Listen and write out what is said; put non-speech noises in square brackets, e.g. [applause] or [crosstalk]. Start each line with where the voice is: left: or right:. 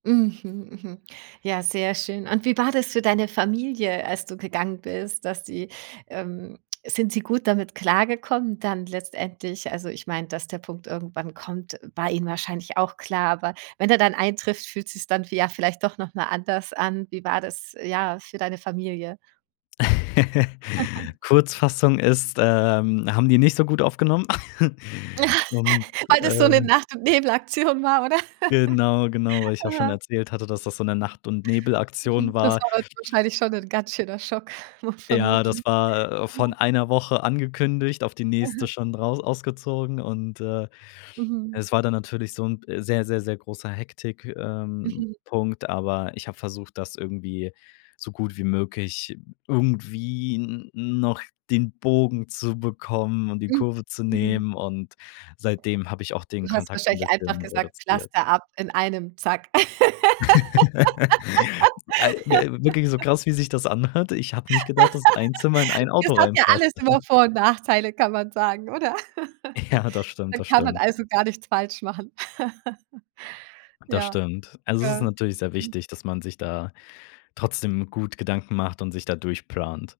right: Mhm. Mhm. Ja, sehr schön. Und wie war das für deine Familie, als du gegangen bist, dass sie, ähm sind sie gut damit klargekommen dann letztendlich? Also, ich mein, dass der Punkt irgendwann kommt, war ihnen wahrscheinlich auch klar. Aber wenn er dann eintrifft, fühlt sich's dann vie ja, vielleicht doch noch mal anders an. Wie war das, ja, für deine Familie? [giggles]
left: [laughs] Kurzfassung ist, ähm, haben die nicht so gut aufgenommen. [giggles] Und,
right: [laughs] Weil das so 'ne
left: äh
right: Nacht und Nebelaktion war, oder?
left: Genau, genau, weil
right: [laughs]
left: ich ja auch schon
right: Aha.
left: erzählt hatte, dass das so 'ne Nacht und Nebel Aktion
right: Mhm. Das
left: war.
right: war dann wahrscheinlich schon 'n ganz schöner Schock [chuckles] mu
left: Ja,
right: vermutlich.
left: das war, äh, von
right: Aha.
left: 1 Woche angekündigt, auf die nächste
right: Mhm.
left: schon raus ausgezogen und, äh, es
right: Mhm.
left: war dann natürlich so 'n p sehr, sehr, sehr großer, Hektik ähm,
right: Mhm.
left: Punkt, aber ich hab versucht, das irgendwie so gut wie möglich irgendwie n noch den Bogen zu bekommen und die
right: Mhm.
left: Kurve zu
right: Mhm.
left: nehmen und seitdem habe ich auch den
right: Du hast
left: Kontakt 'n
right: wahrscheinlich einfach
left: bisschen
right: gesagt:
left: reduziert.
right: „Pflaster ab in einem, zack."
left: [laughs] Al wi wirklich so
right: [laughs]
left: krass, wie sich das anhört. Ich habe nicht gedacht, dass ein Zimmer in ein
right: [laughs] Es
left: Auto
right: hat ja
left: reinpasst.
right: alles immer
left: [chuckles]
right: Vor und Nachteile, kann man sagen, oder? [laughs]
left: Ja, das stimmt,
right: Dann
left: das
right: kann man
left: stimmt.
right: also gar nichts falsch machen. [laughs]
left: Das
right: Ja.
left: stimmt. Also es ist
right: Ja.
left: natürlich sehr
right: Mhm.
left: wichtig, dass man sich da trotzdem gut Gedanken macht und sich da durchplant.